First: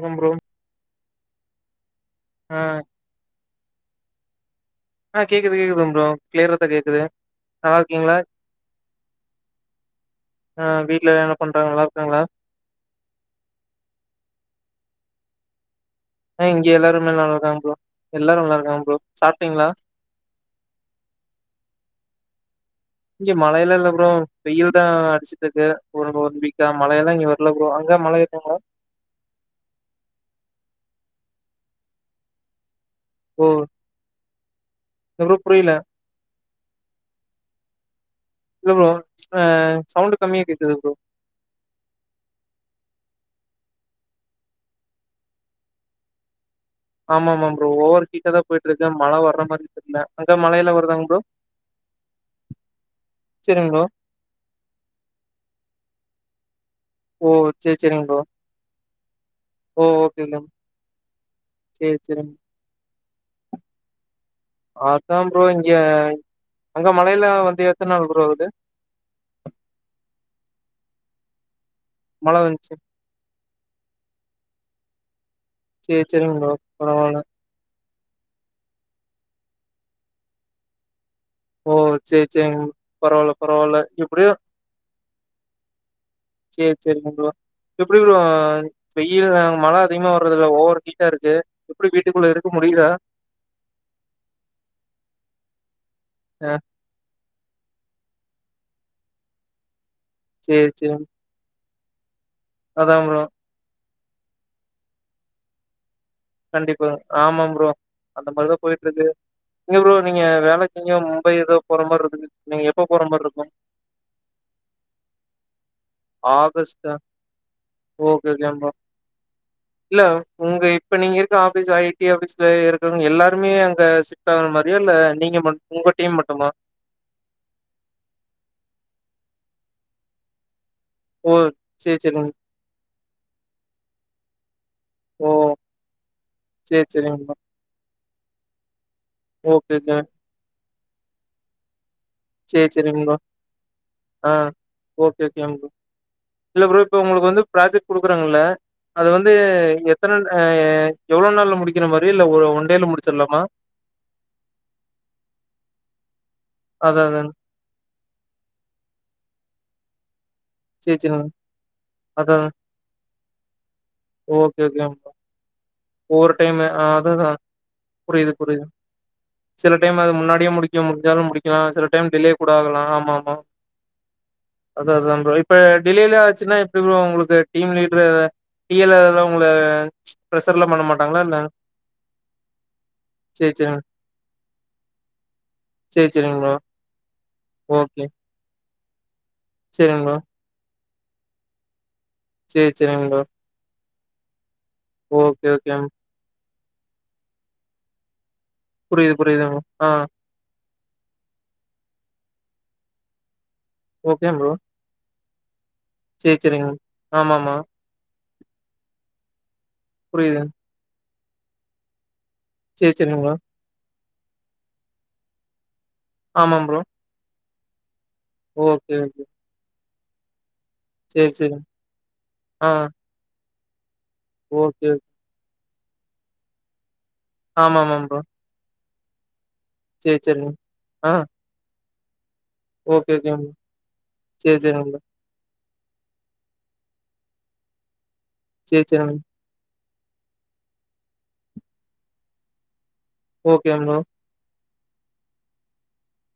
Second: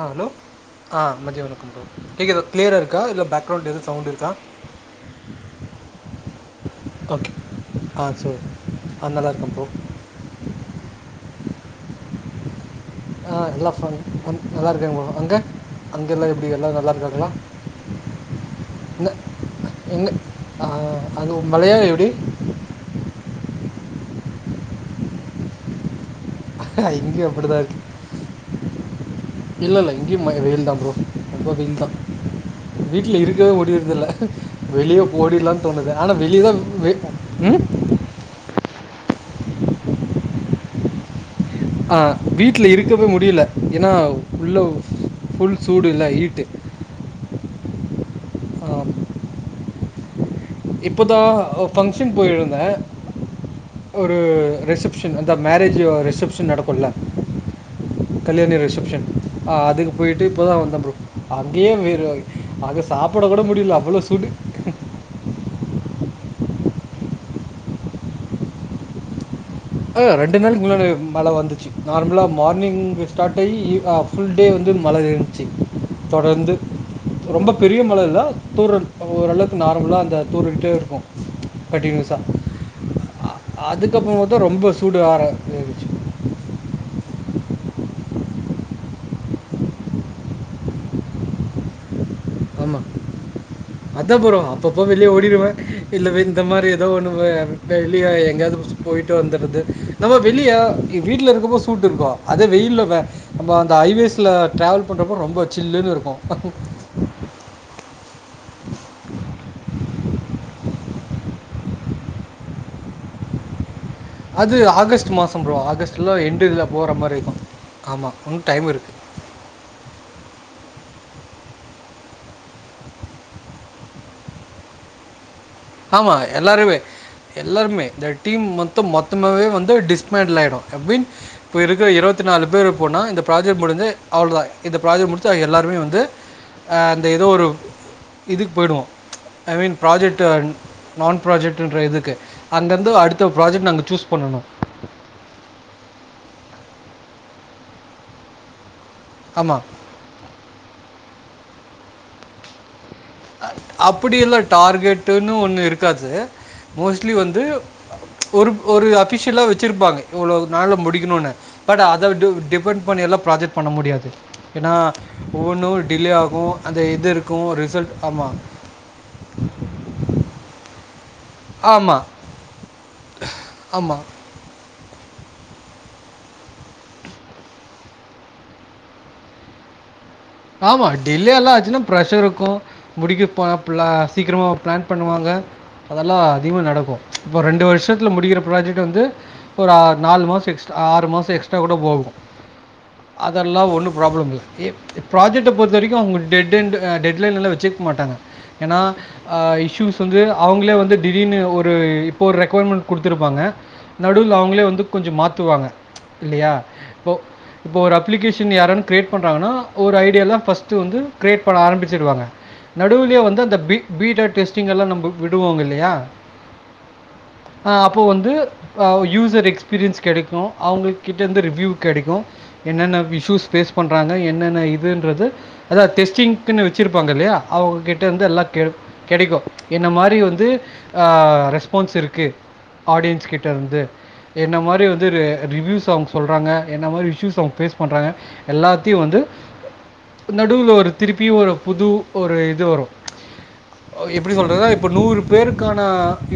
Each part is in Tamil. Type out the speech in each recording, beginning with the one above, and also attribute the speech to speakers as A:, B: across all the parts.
A: ஆ ஹலோ
B: ப்ரோ
A: ஆ மதிய வணக்கம் ப்ரோ கேக்குதா
B: ஆ
A: க்ளியராக இருக்கா இல்ல பேக்ரவுண்ட் எதுவு சவுண்ட் இருக்கா
B: ஆ கேக்குது கேக்குதுங்க ப்ரோ கிளியராதா கேக்குது
A: ஓகே
B: நல்லா
A: ஆ
B: இருக்கீங்ளா
A: சரி ஆ நல்லா இருக்கே ப்ரோ
B: ஆ வீட்ல என்ன பண்றாங்க நல்லா இருக்காங்ளா
A: ஆ எல்லா ஃபன் நல்லா இருக்காங்க ப்ரோ அங்க அங்கெல்லா
B: ஆ
A: எப்டி எல்லா
B: இங்க
A: நல்லா
B: எல்லாருமே
A: இருக்காங்களா
B: இருக்காங்க ப்ரோ எல்லாரு நல்லா இருக்காங்க ப்ரோ
A: அங்க
B: சாப்ட்டீங்களா
A: எங்க ஆ அங்க மழையா எப்டி
B: இங்க மழையில இல்ல ப்ரோ வெயில்தா அட்ச்சிட்ருக்கு [unintelligible] பீக்கா மழையெல்லா இங்க
A: இங்கேயும் அப்படி
B: வர்ல ப்ரோ அங்கா மழ இருக்கா ப்ரோ
A: இல்ல இல்ல இங்கையு ம வெயில்ன் ப்ரோ ரொம்ப வெயில்தா வீட்ல
B: ஓ
A: இருக்கவே முடியறதில்ல வெளியே
B: இல்ல ப்ரோ
A: போடிற்லானு
B: புரியல
A: தோணுது ஆனா வெளியவே வெ ம்
B: இல்ல ப்ரோ அ சவுண்ட்டு கம்மிய கேக்குது ப்ரோ
A: ஆ வீட்ல இருக்கவே முடியல ஏனா உள்ள ஃபுல் சூடு இல்ல ஹீட்டு
B: ஆமா ஆமா ப்ரோ ஓவரு ஹீட்டாதா போயிட்டுருக்கு மழ வர்ற மாரி தெர்ல அங்க மழ
A: இப்பதா பங்க்ஷன் போயிருந்தே
B: சரிங்க ப்ரோ
A: ஒ ரு ரிசப்ஷன் அத மேரேஜ் ரிசப்ஷன் நடக்குல்ல
B: ஓ சே சே
A: கல்யாணி ரிசப்ஷன் அதுக்கு
B: ஓகே
A: போயிட்டு
B: ஓகே
A: இப்பதா வந்த ப்ரோ அங்கேயே
B: சேரி
A: வேறு
B: சேரிங்க
A: அக சாப்ட கூட முடியல அவ்ளோ சூடு
B: அதா ப்ரோ இங்க அங்க மழையில வந்து எத்தன நாள் ப்ரோ ஆகுது
A: ஆ ரெண்டு நாளைக்கி முன்னாடி மழ வந்துச்சு நார்மலா
B: மழ வந்துச்சு
A: மார்னிங் ஸ்டார்ட் ஆயி ஈவி ஆ ஃபுல்டே வந்து மழ இருந்துச்சு
B: சேரி சேரிங்க ப்ரோ
A: தொடர்ந்து
B: பரவால்ல
A: ரொம்பப் பெரிய மழ இல்ல தூரல் ஓரளவுக்கு நார்மலா அந்த தூரிக்கிட்டே இருக்கு
B: ஓ சே சே பரவாயில்ல பரவாயில்ல
A: அதுக்கப்புறம்
B: எப்டியு
A: பார்த்தா ரொம்ப சூட ஆர
B: சேரி சேரி [unintelligible] எப்டி ப்ரோ வெயில் அங் மழ அதிகமா வர்றதில்ல ஓவர் ஹீட்டா இருக்கு எப்டி வீட்டுக்குள்ள இருக்க முடியுதா
A: அதா ப்ரோ அப்பப்ப வெளியே ஓடிருவே இல்ல வி இந்த
B: ஆ
A: மாரி எதோ ஒன்னு வெ வெளிய எங்கயாவது போயிட்டு வந்தர்றது நம்ம வெளியா
B: சேரி சேரி
A: வீட்ல இருக்கம் போ [unintelligible] கோ அது வெயில்ல
B: அதா
A: வே
B: ப்ரோ
A: அந்த ஹைவேஸ்ல டிராவல் பண்றப்ப ரொம்ப சில்லுன் இருக்கு
B: கண்டிப்பா ஆமாம் ப்ரோ அந்த மாரிதா போயிட்ருக்கு இங்க ப்ரோ நீங்க வேலைக் எங்கயோ மும்பை ஏதோ போற மார்ருக்கு [inaudible] நீங்க எப்போ போற மார்ருக்கு
A: அது ஆகஸ்ட் மாசம் ப்ரோ ஆகஸ்ட்ல எண்டு இதுல
B: ஆகஸ்டா
A: போகற மாரி இருக்கு ஆமா
B: ஓகே ஓகே
A: இன்னு
B: ப்ரோ
A: டைம் இருக்
B: இல்ல உங்க இப்ப நீங்க இருக்க ஆபீஸ் ஐ டி ஆபீஸ்ல இருக்கவங்க எல்லாருமே அங்க ஷி ஃப்ட் மாரியா இல்ல நீங்க மட் உங்க
A: ஆமா
B: டீம் மட்டுமா
A: எல்லாருமே எல்லாருமே இந்த டீம் மொத்த மொத்தமாவே வந்து டிச்மான்டில் ஆயிடு
B: ஓ
A: [unintelligible] இப்ப இருக்கற
B: சேரி
A: இருவத்
B: சேரிங்க
A: நாலு பேர் இருப்போனா இந்த ப்ராஜெக்ட் முடிஞ்சு அவ்ளோதா இந்த ப்ராஜெக்ட்
B: ஓ
A: முடுச்சா எல்லாருமே வந்து அ
B: சேரி
A: அந்த ஏதோ
B: சேரிங்க
A: ஒரு இதுக்கு போயிடுவோ I mean
B: okay okay
A: project நான் ப்ராஜெக்ட்டுன்ற இதுக்கு
B: சேரி
A: அங்கருந்து
B: சேரிங்க ப்ரோ
A: அடுத்த ப்ராஜெக்ட் நாங்க சூஸ்
B: ஆ
A: பண்ணனு
B: ஓகே ஓகே யம் ப்ரோ இல்ல ப்ரோ இப்ப உங்குளுக்கு வந்து ப்ராஜெக்ட் குடுக்குறாங்கள்ள அது வந்து
A: ஆமா.
B: எத்தனன் அ எஎவ்ளோ நாள்ல முடிக்கற மாரி இல்ல ஒரு ஒ ஒன் டேல முடிச்சிடலாமா
A: அப்டி எல்லா டார்கெட்டுன்னு ஒன்னு இருக்காது
B: அதா
A: மோஸ்ட்லி
B: அதாங்க
A: வந்து ஒரு ஒரு அஃபீசியல்லா வெச்சிருப்பாங்க இவ்ளோ நாள
B: சேரி சேரிங்க
A: முடிக்கணுனு பட் அத டு
B: அதா
A: டிபெண்ட் பண்ணியெல்லா ப்ராஜெக்ட் பண்ண முடியாது
B: ஓகே
A: ஏனா
B: ஓகேங்க ப்ரோ
A: ஒவ்வொன்னு டிலே ஆகு அந்த இது இருக்கு ரிசல்ட் ஆமா.
B: புரிது புரிது சில டைம் அது முன்னாடியே முடிக் க்க முடிஞ்சாலு முடிக்கலா சில
A: ஆமா.
B: டைம் டிலே கூட ஆகலா ஆமா ஆமா
A: ஆமா.
B: அத அதா [unintelligible] இப்ப டிலேலா ஆச்சுனா எப்டி ப்ரோ உங்களுக்கு டீம் லீட்ர டி எல் [unintelligible] உங்கள ப்ரெஷர்லா பண்ண
A: ஆமா
B: மாட்டாங்களா
A: டிலே
B: என்ன
A: எல்லா ஆச்சுனா ப்ரஷர் இருக்கு முடிக்க
B: சேரி சேரிங்
A: பாப்பல சீக்கிரமா ப்ளான் பண்ணுவாங்க
B: சேரி
A: அதெல்லா
B: சேரிங் ப்ரோ
A: அதிகமா நடக்கு இப்ப ரெண்டு
B: ஓகே
A: வருஷத்துல முடிக்கிற ப்ராஜெக்ட் வந்து ஒரு ஆறு
B: சேரிங் ப்ரோ
A: நாலு மாச எக்ஸ்ட்ரா ஆறு மாச எக்ஸ்ட்ரா குட போகு
B: சே சேரி [unintelligible]
A: ல்லா ஒன்னு ப்ராப்ளம் இல்ல எ
B: ஓகே
A: ப்ராஜெக்ட பொறுத்த
B: ஓகே
A: வரைக்கு அவங்க டெட் என்டு அ டெட் லைன் எல்லா வெச்சிக் மாட்டாங்க ஏனா
B: புரியுது புரியுதுங் ப்ரோ ஆ
A: இஸ்யூஸ் வந்து அவங்களே வந்து திடீர்னு ஒரு இப்போ ஒரு ரெக்குயர்மெண்ட் குடுத்திருப்பாங்க
B: ஓகே
A: நடுவுல
B: ப்ரோ
A: அவங்களே வந்து கொஞ்ச மாத்துவாங்க
B: சேரி
A: இல்லையா
B: சேரிங்
A: இப்போ
B: ஆமாமா
A: இப்போ ஒரு அப் அப்ளிகேஷன் யாருன் க்ரியேட் பண்றாங்கனா ஒரு ஐடியால்ல
B: புரியுது
A: ஃபர்ஸ்ட்டு வந்து க்ரியேட் பண்ண ஆரம்பிச்சிருவாங்க
B: சேரி
A: நடுவிலயே
B: சேரிங் ப்ரோ
A: வந்து அந்த பி பீடா டெஸ்ட்டிங் எல்லா நம்ம விடுவோங்கில்லையா
B: ஆமா ப்ரோ
A: அ அப்போ வந்து அ
B: ஓகே ஓகே
A: யூசர் எக்ஸ்பீரியன்ஸ் கெடைக்கு அவுங்குளுக் கிட்ட
B: சேரி
A: இருந்து
B: சேரிங்
A: ரிவ்யூ கெடைக்கு
B: ஆ
A: என்னென்ன விஷ்யூஸ் ஃபேஸ் பண்றாங்க என்னென்ன
B: ஓகே ஓகே
A: இதுன்றது அதா டெஸ்ட்டிங்குன் வெச்சுருப்பாங்க இல்லயா
B: ஆமாமாம்
A: அவங்ககிட்டே
B: ப்ரோ
A: இருந்து எல்லா கே கெடைக்கு என்ன மாரி
B: சேரி
A: வந்து
B: சேரிங்
A: ஆ ரெஸ்பான்ஸ் இருக்கு
B: ஓகே
A: ஆடியன்ஸ்
B: ஓகேங்
A: கிட்ட
B: ப்ரோ
A: இருந்து என்ன
B: சேரி
A: மாரி
B: சேரிங் ப்ரோ
A: வந்து ரே ரிவ்யூ சாங்ஸ் சொல்றாங்க என்ன மாரி இஷ்யூஸ் அவங்க ஃபேஸ் பண்றாங்க
B: சேரி
A: எல்லாத்தையு
B: சேரிங்
A: வந்து நடுவுல ஒரு திருப்பியு ஒரு புது ஒரு இது வரு
B: ஓகேங் ப்ரோ
A: எப்டி சொல்றதா இப்போ நூறு பேருக்கான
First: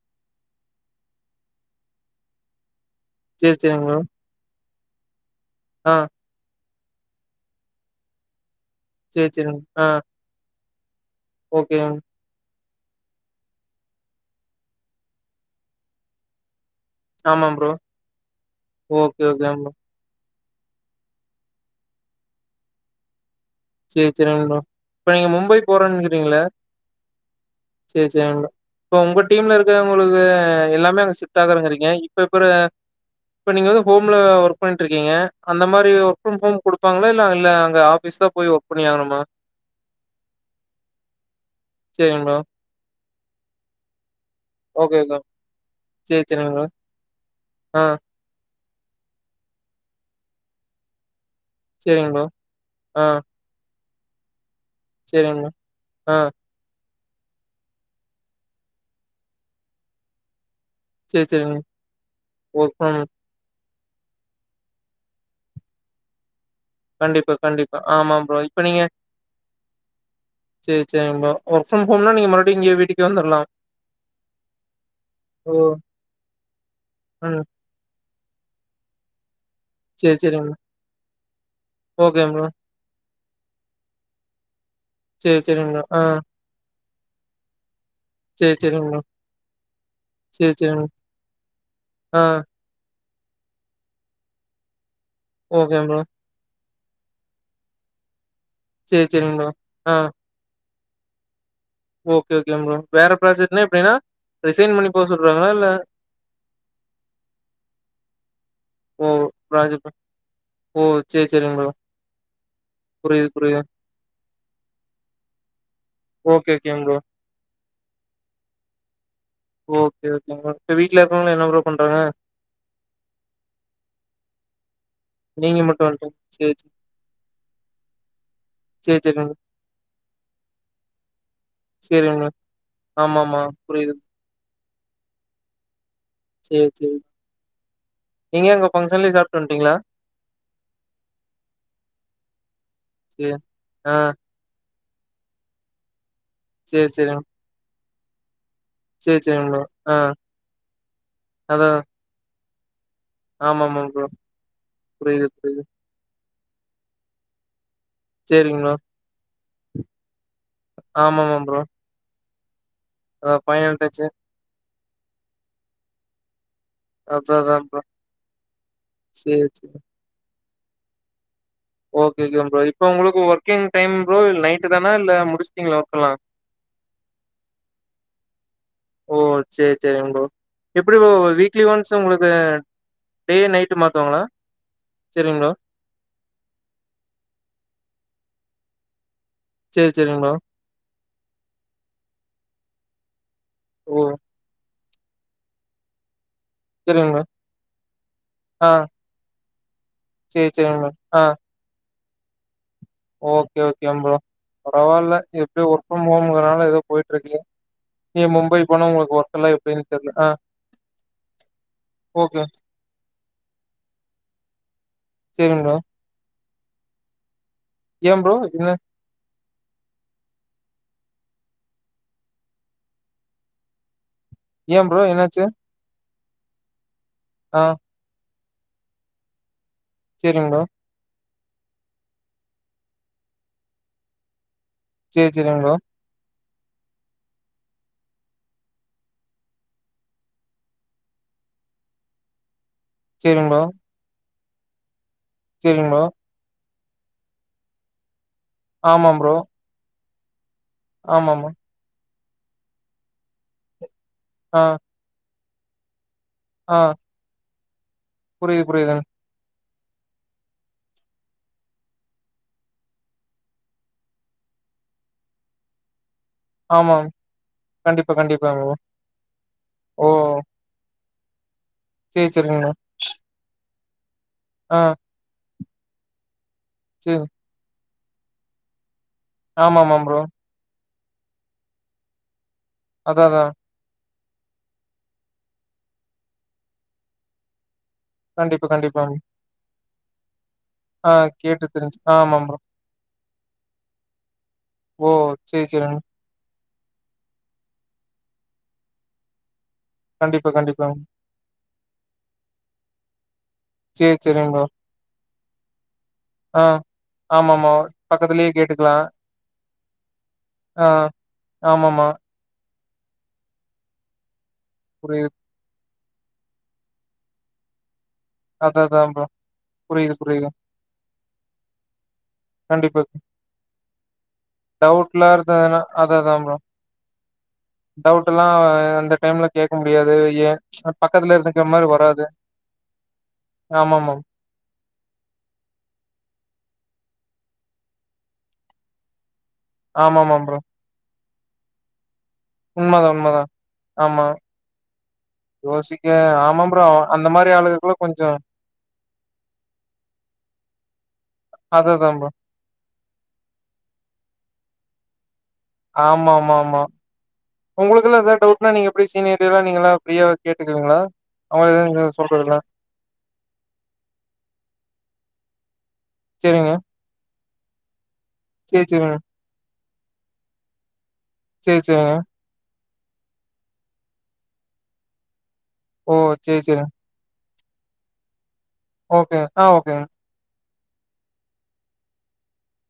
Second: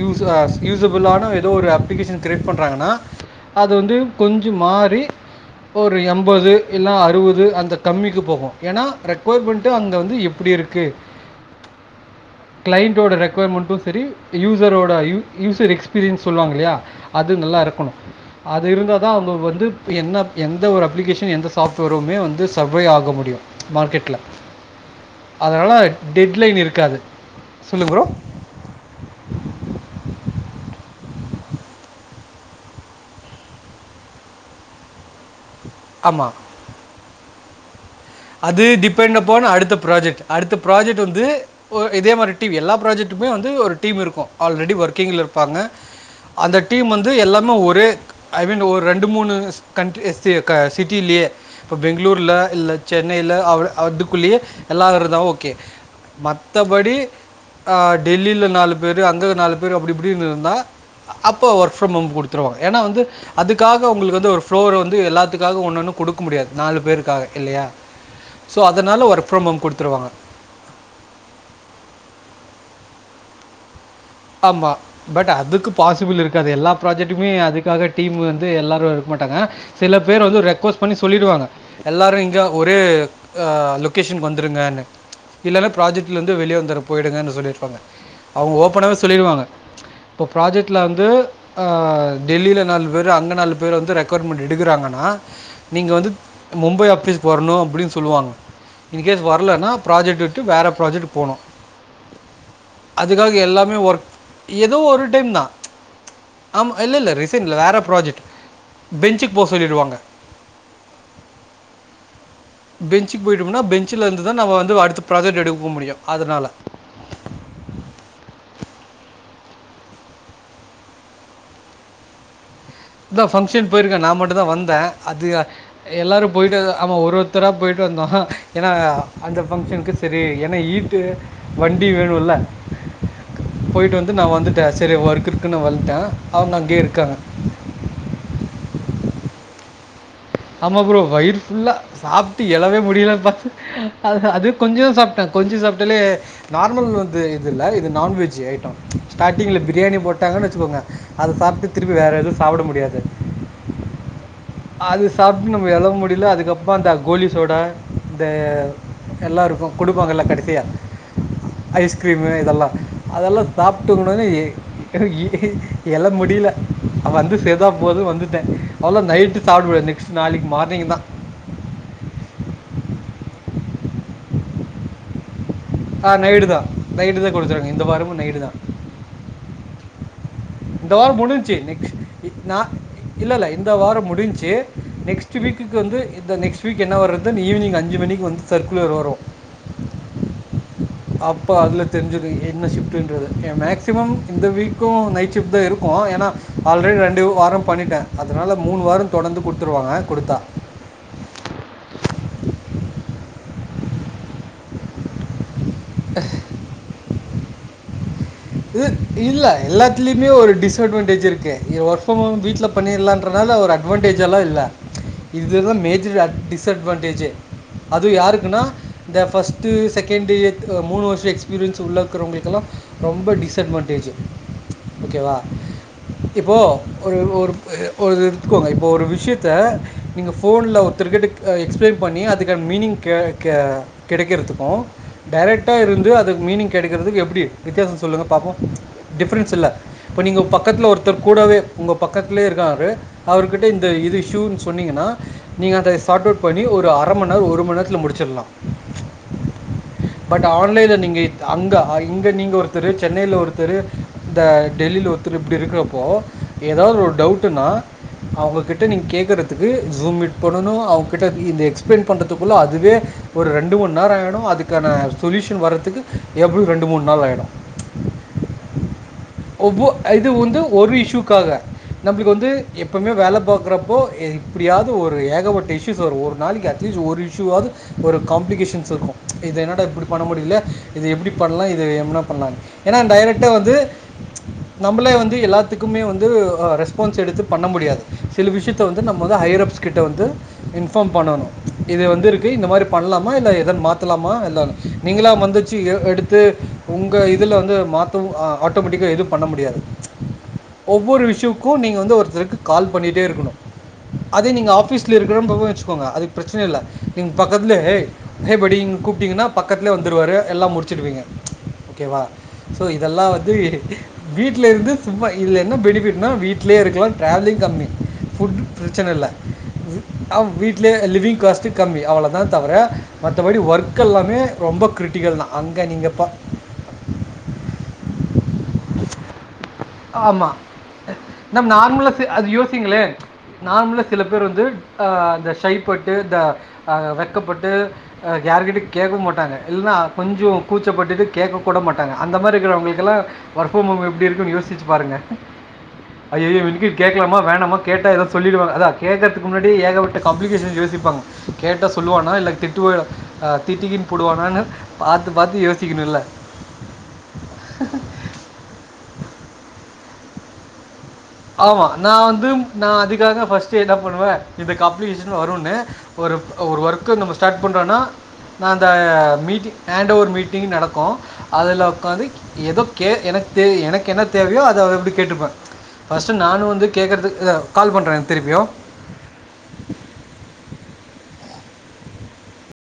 A: யூஸஸ் யூசபிளான எதோ ஒரு அப்ளிகேஷன் கிரேட் பண்றாங்கன்னா
B: சேரி
A: அது
B: சேரிங்
A: வந்து
B: ப்ரோ
A: கொஞ்சொம் மாறி
B: ஆ
A: ஒரு எம்பது இல்னா அறுவது அந்த கம்மிக்கு போகு ஏன்னா
B: சேரி சேரிங்
A: ரெக்குயர்மெண்ட்
B: ஆ
A: அங்க வந்து எப்டி இருக்கு
B: ஓகேங் மேம்
A: கிளைண்டோட ரெக்கொர்மெண்ட்டு சரி யூசரோட யூ யூசர் எக்ஸ்பீரியன்ஸ் சொல்லுவாங்கல்லையா அது
B: ஆமாம் ப்ரோ
A: நல்லாருக்கணு அது இருந்தாதா
B: ஓகே
A: அவங்க
B: ஓகே
A: வந்து
B: ப்ரோ
A: என்ன எந்த ஒரு அப்ளிகேஷன் எந்த சாஃப்ட்வேருமே வந்து சர்வே ஆக முடியு
B: சேரி
A: மார்க்கெட்ல
B: சேரிங்க ப்ரோ இப்ப நீங்க மும்பை
A: அதனால
B: போறேன்னுக்கிறீங்கள
A: டெட் லைன் இருக்காது சொல்லுங்க ப்ரோ
B: சேரி சேரிங்க இப்ப உங்க டீம்ல இருக்கிறவங்களுக்கு எல்லாமே அங்க ஷிஃப்ட் ஆகுறங்கிறீங்க இப்ப இப்பற இப்ப நீங்க எதோ ஹோம்ல ஒர்க் பண்ணிட்டுருக்கீங்க அந்த மாரி ஒர்க்
A: ஆமாம்
B: ஃப்ரம் ஹோம் குடுப்பாங்களா இல்ல இல்ல அங்க ஆபீஸ் தா
A: அது டிபெண்ட் அப் ஆன் அடுத்த ப்ராஜெக்ட் அடுத்த ப்ராஜெக்ட் வந்து ஒ இதே
B: சேரிங்க
A: மாரி
B: ப்ரோ
A: டிவ் எல்லா ப்ராஜெக்ட் டுமே வந்து ஒரு டீம் இருக்கு ஆல்ரெடி
B: ஓகே ஓகே
A: ஒர்க்கிங்கில இருப்பாங்க
B: சேரி சேரிங்க
A: அந்த
B: ப்ரோ
A: டீம் வந்து எல்லாமே
B: ஆ
A: ஒரே ஐ மீன் ஒரு ரெண்டு மூணு கண்ட்ரி சி க சிட்டிலே இப்போ
B: சேரிங்க ப்ரோ
A: பெங்களூர்ல இல்ல
B: ஆ
A: சென்னைல அவள அதுக்குள்ளயே எல்லாருந்தா
B: சேரிங்க
A: ஓகே
B: ப்ரோ ஆ
A: மத் தபடி அ டெல்லில நாலு பேரு அங்க நாலு பேரு அப்டி இப்டினு இருந்தா
B: சேரி
A: அப்ப
B: சேரிங்க
A: ஒர்க் ஃப்ரம் ஹோம் குடுத்துருவாங்க
B: ஒர்க்
A: ஏனா
B: ஃப்ரம்
A: வந்து அதுக்காக உங்களுக்கு வந்து ஒரு ஃப்ளோர வந்து எல்லாத்துக்காக ஒன்னு ஒன்னு குடுக்க முடியாது நாலு பேருக்காக
B: கண்டிப்பா
A: இல்லையா
B: கண்டிப்பா ஆமா ப்ரோ
A: சோ
B: இப்ப
A: அதனால ஒர்க் ஃப்ரம் ஹோம் குடுத்துருவாங்க
B: சேர் சேரி நண்பா ஒர்க் ஃப்ரம் ஹோம்னா நீங்க மறுபடியு இங்கே வீட்டுக்கே வந்தர்லா
A: ஆமா பட் அதுக்கு பாசிபிள் இருக்காது எல்லா ப்ராஜெக்ட்டுமே
B: ம்
A: அதுக்காக டீம் வந்து எல்லாரு இருக்க மாட்டாங்க சில
B: சேரி
A: பேர் வந்து
B: சேரிங்க
A: ரெக்வஸ்ட் பண்ணி சொல்லிடுவாங்க
B: ப்ரோ
A: எல்லாரு
B: ஓகே
A: இங்க
B: ப்ரோ
A: ஒரே அ லொகேஷனுக்கு வந்துருங்கன்னு
B: சேரி
A: இல்லன்னா
B: சேரிங்க ப்ரோ. ஆ
A: ப்ராஜெக்ட்லருந்து வெளியே வந்துர போயிடுங்கன் சொல்லிருப்பாங்க அவங்க
B: சேரி
A: ஓபனா
B: சேரிங்க ப்ரோ.
A: சொல்லிருவாங்க இப்ப
B: சேரி
A: ப்ராஜெக்ட்ல
B: சேரிங்க
A: வந்து ஆ
B: ஆ
A: டெல்லில நால் பேரு அங்க நாலு பேர் வந்து ரெக்கோர்மெண்ட் எடுக்குறாங்கன்னா
B: ஓகே
A: நீங்க
B: ப்ரோ.
A: வந்து மும்பை ஆஃபீஸ்க்கு வரணு அப்டின்னு சொல்லுவாங்க
B: சேரி
A: இன்கேஸ்
B: சேரிங்க ப்ரோ.
A: வர்லன்னா
B: ஆ
A: ப்ராஜெக்ட் ட்டு வேற ப்ராஜெக்ட் போனு
B: ஓகே ஓகேங் ப்ரோ வேற ப்ராஜெக்ட்னா
A: எல்லாமே
B: எப்டினா ரிசைன் பண்ணி போ சொல்றாங்களா இல்ல
A: ஆம் இல்லல்ல ரிசைன் இல்ல வேற ப்ராஜெக்ட்
B: ஓ
A: பெஞ்சுக்கு போக
B: ப்ராஜெக்ட்
A: சொல்லிடுவாங்க
B: ஓ சரி சரிங் ப்ரோ
A: பெஞ்சுக்கு
B: புரியுது
A: போய்ட்டோம்னா
B: புரியுது.
A: பெஞ்சுலேருந்துதா நம்ம வந்து அடுத்த ப்ராஜெக்ட் எடுக்க போக முடியு அதனால
B: ஓகே ஓகேங்க ப்ரோ. ஓகே ஓகேங் ப்ரோ இப்ப வீட்ல இருக்றவ்ங்களா என்ன ப்ரோ பண்றாங்க
A: இந்தா ஃபங்க்ஷன் போயிருக்கா நா மட்டுதா வந்தே அது
B: நீங்க மட்டும் வந்ட்டீங்க.
A: எல்லாரு
B: சேரி
A: போயிட்டு ஆமா ஒரு ஒருத்தரா போயிட்டு வந்தோ ஏனா
B: சேரி சேரிங்க ப்ரோ.
A: அந்த ஃபங்க்ஷனுக்கு சரி ஏன்னா ஹீட்டு வண்டி வேணுல்ல
B: ம்மாமா ப்ரோ புரியுது.
A: போயிட்டு வந்து நா வந்துட்ட சரி ஒர்க் இருக்குன் வந்ட்டே
B: சரி சரி நீங்க அங்க ஃபங்க்ஷன்லே சாப்ட்டு வந்ட்டீங்ளா
A: ஆமா ப்ரோ வயிறு ஃபுல்லா சாப்ட்டு எழவே முடியலப்பா
B: சேரி. ஆ
A: அததா அது கொஞ்சோ சாப்பிட்டே கொஞ்சோ சாப்பிட்டாலே
B: சேரி
A: நார்மல் வந்து
B: சேரிங்க.
A: இது இல்ல இது நான்வெஜ் ஐட்டோ
B: சேரி சேரிங்க ப்ரோ.
A: ஸ்டார்டிங்ல
B: ஆ
A: பிரியாணி போட்டாங்கன்னு வச்சுக்கோங்க அத சாப்பிட்டு திருப்பி வேற எதுவு சாப்பிட முடியாது
B: ஆமா ஆமாங்க ப்ரோ
A: அது
B: புரியுது
A: சாப்ட்டு
B: புரியுது.
A: நம்ம எதவு முடியல அதுக்கப்பறமா அந்த கோலி சோடா இத
B: சேரிங்க ப்ரோ.
A: எல்லாருக்கு கொடுப்பாங்கல்ல கடைசியா
B: ஆமாமா ப்ரோ.
A: ஐஸ்கிரீமு இதெல்லா
B: அதா
A: அதெல்லா
B: ஃபைனல்
A: சாப்பிட்ட
B: டச்சு
A: உடனேயே என்னால முடியல வந்து
B: அதா அதா
A: சேந்தா
B: ப்ரோ.
A: போது வந்துட்டே அவ்வள நைட்டு
B: சேரி,
A: சாப்பிட
B: சேரி.
A: முடியாது நெக்ஸ்ட் நாளைக்கு மார்னிங் தா
B: ஓகே ஓகே ப்ரோ இப்ப உங்களுக்கு ஒர்க்கிங் டைம் ப்ரோ இல்ல நைட்டு தானா இல்ல முடிச்ச
A: ஆ நைடு தா நைடு தா கொடுத்துறாங்க இந்த வாரமு நைடு தா
B: ஓ செரி செரி உங்கோ
A: இந்த வரோ முடிஞ்ச்சு நெக்ஸ் நா இல்ல
B: டே,
A: இல்ல இந்த
B: நைட்டு
A: வாரோ
B: மாத்துவாங்களா?
A: முடிஞ்ச்சு நெக்ஸ்ட்
B: சரிங்க ப்ரோ.
A: வீக் வந்து இந்த நெக்ஸ்ட் வீக் என்ன வ வருதுன்னு ஈவினங்ஞ்சு மணிக்கு வந்து சர்குலர் வரு
B: செரி செரிங்கா ப்ரோ
A: அப்ப அதுல தெரிஞ்சுரு என்ன ஷ்ப்டன்றது
B: ஓ!
A: மேக்சிமம் இந்த வீக்கு நைட் சிப்ட் தா இருக்கு ஏன்னா ஆல்ரெடி
B: சரிங்க
A: ரெண்டு
B: ப்ரோ.
A: வாரோ பண்ணிட்டே அதனால மூணு வாரோ தொடர்ந்து கொடுத்துருவாங்க கொடுத்தா
B: செரி செரி ஆ ஓகே ஓகே ப்ரோ பெரவால்ல எப்டி ஒர்க் ஃரம் ஹோம்ங்கறனால ஏதோ போயிட்டு இருக்கு
A: இ இல்ல
B: எப்டின்னு தெர்ல. ஆ
A: எல்லாத்துலயுமே ஒரு டிஸ் அட்வான்டேஜ் இருக்கு நீ வொர்க் ஃப்ரம் ஹோம்
B: ஓகே
A: வீட்ல பண்ணிற்லாம்ன்றனால ஒரு அட்வான்டேஜ் எல்லா இல்ல இது
B: சரிங்க
A: தா
B: ப்ரோ.
A: மேஜர் ஆக்டிவிட்டீஸ் டிஸ்அட்வான்டேஜ் அதுவு
B: ஏன் ப்ரோ
A: யாருக்குன்னா
B: என்ன
A: இந்த ஃபர்ஸ்ட் செகண்ட்டு மூணு வர்ஷோ எக்ஸ்பீரியன்ஸ் உள்ள இருக்கிறவங்களுக்கெல்லா ரொம்ப டிஸ்அட்வான்டேஜ்
B: ஏ ப்ரோ என்னாச்சு
A: இப்போ ஒரு ஒரு
B: ஆ
A: ஒரு இருத்துக்கோங்க இப்போ ஒரு விஷயத்த நீங்க
B: சரிங்க ப்ரோ.
A: ஃபோன்ல ஒருத்தருக்கட்டு எக்ஸ்பிளைன் பண்ணி அதுக்கான மீனிங் கே க கெடைக்கிறதுக்கு
B: சேரி, சரிங்க
A: டரெக்ட்டா
B: ப்ரோ.
A: இருந்து அது மீனிங் கிடைக்கறதுக்கு எப்டி வித்தியாசோ சொல்லுங்க பாப்போ டிஃப்பரன்ஸ் இல்ல இப்ப நீங்க பக்கத்துல ஒருத்தர் கூடவே உங்க பக்கத்துலயே இருக்காரு
B: சேரிங் ப்ரோ
A: அவர்கிட்ட இந்த இது இஷூன்னு சொன்னீங்கன்னா நீங்க
B: சேரிங்
A: அத
B: ப்ரோ
A: சார்ட் அவுட் பண்ணி ஒரு அர மண்நேரோ ஒரு மணி நேரத்துத்தில முடிச்சிடலா
B: ஆமா ப்ரோ
A: பட் ஆன்லைன்ல நீங்க
B: ஆமாமா
A: அங்க இங்க நீங்க ஒருத்தரு சென்னையில ஒருத்தரு இந்த
B: ஆ
A: டெல்லியில ஒருத்தரு இப்டி இருக்கிறப்போ
B: ஆ
A: ஏதாவது ஒரு டவுட்டுன்னா
B: புரியுது
A: அவங்ககிட்ட
B: புரியுதுங்
A: நீங்க கேக்குறது த்துக்கு ஜூம் மீட் பண்ணணு அவங்க கிட்ட இந்த எக்ஸ்பிளைன் பண்றதுக்குள்ள அதுவே ஒரு ரெண்டு மூணு நாள் ஆகிடு அதுக்கான சொல்யூஷன் வர்றதுக்கு எப்டியு ரெண்டு மூணு
B: ஆமாம்
A: நாள் ஆயிடு
B: கண்டிப்பா கண்டிப்பாங்க
A: ஒவ்வொ இது வந்து ஒரு இஷயூக்காக
B: சேரி
A: நம்மளுக்கு வந்து
B: சேரிங்கண்ணா
A: எப் எப்போவுமே வேல பாக்குறப்போ
B: ஆ
A: இப்டியாவது ஒரு ஏகப்பட்ட இஸ்யூஸ் வரு ஒரு நாளைக்கு அட்லீஸ்ட் ஒரு
B: சேரி
A: இஷ்யூவாவது ஒரு காம்ப்ளிகேஷன்ஸ் இருக்கு ச் இது என்னடா
B: ஆமாமாம்
A: எப்டி
B: ப்ரோ
A: பண்ண முடியல இது எப்டி பண்லா இது எம்னா பண்லானு ஏன்னா
B: அதா அதா
A: டைரெக்ட்டாக வந்து நம்மளே வந்து எல்லாத்துக்குமே வந்து ரெஸ்பான்ஸ் எடுத்து பண்ண முடியாது சில
B: கண்டிப்பா
A: விஷயத்த வந்து
B: கண்டிப்பாங்
A: நம்ம வந்து ஹைரப்ஸ் கிட்ட வந்து இன்ஃபார்ம்
B: ஆ
A: பண்ணணு
B: கேட்டு தெரிஞ்சு
A: இது வந்து
B: ஆமாம்
A: இருக்கு
B: ப்ரோ
A: இந்த மாரி பண்லாமா இல்ல எதன் மாத்தலாமா இல்ல
B: ஓ
A: நீங்களா
B: சேரி
A: வந்துச்சு ஏ
B: சேரிங்
A: எடுத் து உங்க இதுல வந்து மாத்தவு ஆ ஆட்டோமேட்டிக்கா எதுவு பண்ண முடியாது
B: கண்டிப்பா கண்டிப்பாங்
A: ஒவ்வொரு விஷ்யுக்கு நீங்க வந்து ஒருத்தருக்கு கால் பண்ணிட்டே இருக்குணு
B: சேரி
A: அதே
B: சேரிங் ப்ரோ
A: நீங்க ஆஃபீஸ்ல இருக்கறன் பவ வச்சுக்கோங்க அது பிரச்சனை
B: ஆ
A: இல்ல நீங்க
B: ஆமாமா
A: பக்கத்லே
B: பக்கத்துலயே
A: ஹே படின்
B: கேட்டுக்கலா
A: கூப்பிட்டீங்கனா பக்கத்துலே வந்துருவாரு எல்லா முடிச்சிடுவிங்க
B: ஆமா மா
A: சோ இதெல்லா வந்து வீட்லேருந்து சும்மா
B: புரியுது
A: இதுல என்ன பெனிஃபிட்னா வீட் ட்லே இருக்கலா டிராவலிங் கம்மி ஃபுட்
B: அதா அதா
A: பிரச்சன
B: ப்ரோ
A: இல்ல
B: புரியுது புரியுது
A: அவ் வீட்லே லிவிங் காஸ்ட்டு கம்மி அவ்ள தா தவர
B: கண்டிப்பா
A: மத்தபடி ஒர்க் எல்லாமே ரொம்ப
B: டவுட்லா
A: கிரிட்டிகல் தா
B: இருந்ததுன்னா
A: அங்க நீங்க பா
B: டவுட்டெல்லா அந்த டைம்ல கேக்க மு
A: ஆமா நம் நார்மலா
B: வராது
A: சி அது யோசிங்க ளே நார்மலா
B: ஆமாமா
A: சில பேர் வந்து ஆ அந்த ஷை பட்டு த அ வெக்கப்பட்டு ஆ யார்கிட்டயு கேக்கவு மாட்டாங்க இல்னா
B: ஆமாமா
A: கொஞ்சோ
B: ப்ரோ
A: கூச்சப்பட்டுட்டு கேக்க கூட மாட்டாங்க அந்த மாரி
B: உண்மதா
A: இருக்கறவங்களுக்கெல்லா
B: உண்மதா
A: ஒர்க் ஃப்ரம் ஹோம்
B: ஆமா
A: எப்டி இருக்குன் யோசிச்சு பாருங்க
B: யோசிக்க ஆமா
A: அய்யய்யோ
B: ப்ரோ
A: [unintelligible]
B: அந்த
A: கேக்லாமா
B: மாரி
A: வேணாமா
B: ஆளுகளுக்குள்ள
A: கேட்டா எதோ
B: கொஞ்சோ
A: சொல்லிடுவாங்க அதா கேக்கர்த்துக்கு முன்னாடி ஏக பட்ட காம்ப்ளிகேஷன் யோசிப்பாங்க கேட்டா
B: அதுதா ப்ரோ
A: சொல்லுவானா இல்ல திட்டுவரா அ திட்டிகின் புடுவாரான்னு பாத்து பாத்து யோசி
B: ஆமா ஆமா ஆமா உங்குளுக்குலா எதா டவுட்னா நீங்க எப்டி சீனியர்ட்ட எல்லா எப்டி நீங்களா ஃப்ரீயா கேட்டுக்குவிங்ளா
A: ஆமா நா வந்து நா அதுக்காக ஃபஸ்ட்டு என்ன பண்ணுவே இந்த காம்ப்ளிகேஷன் வருன்னு ஒரு
B: சேரிங்க
A: ஒரு ஒர்க் க்கு நம்ம ஸ்டார்ட் பண்றோன்னா நா
B: சேரி
A: அந்த
B: சேரிங்க
A: மீட்டிங் ஹேண்ட்டு ஓவர் மீட்டிங் நடக்கு
B: சேரி
A: அதுல
B: சேரிங்க
A: ஒக்காந்து எதோ கே எனக்கு தே எனக்கு என்ன தேவையோ அத அப்டே கேட்டுப்பே
B: ஓ
A: ஃபர்ஸ்ட்
B: சேரி
A: நானு வந்து
B: சேரிங்க
A: கேக்கறதுக்கு ஆ கால் பண்றே திருப்பியு
B: ஓகேங்க ஆ ஓகேங்க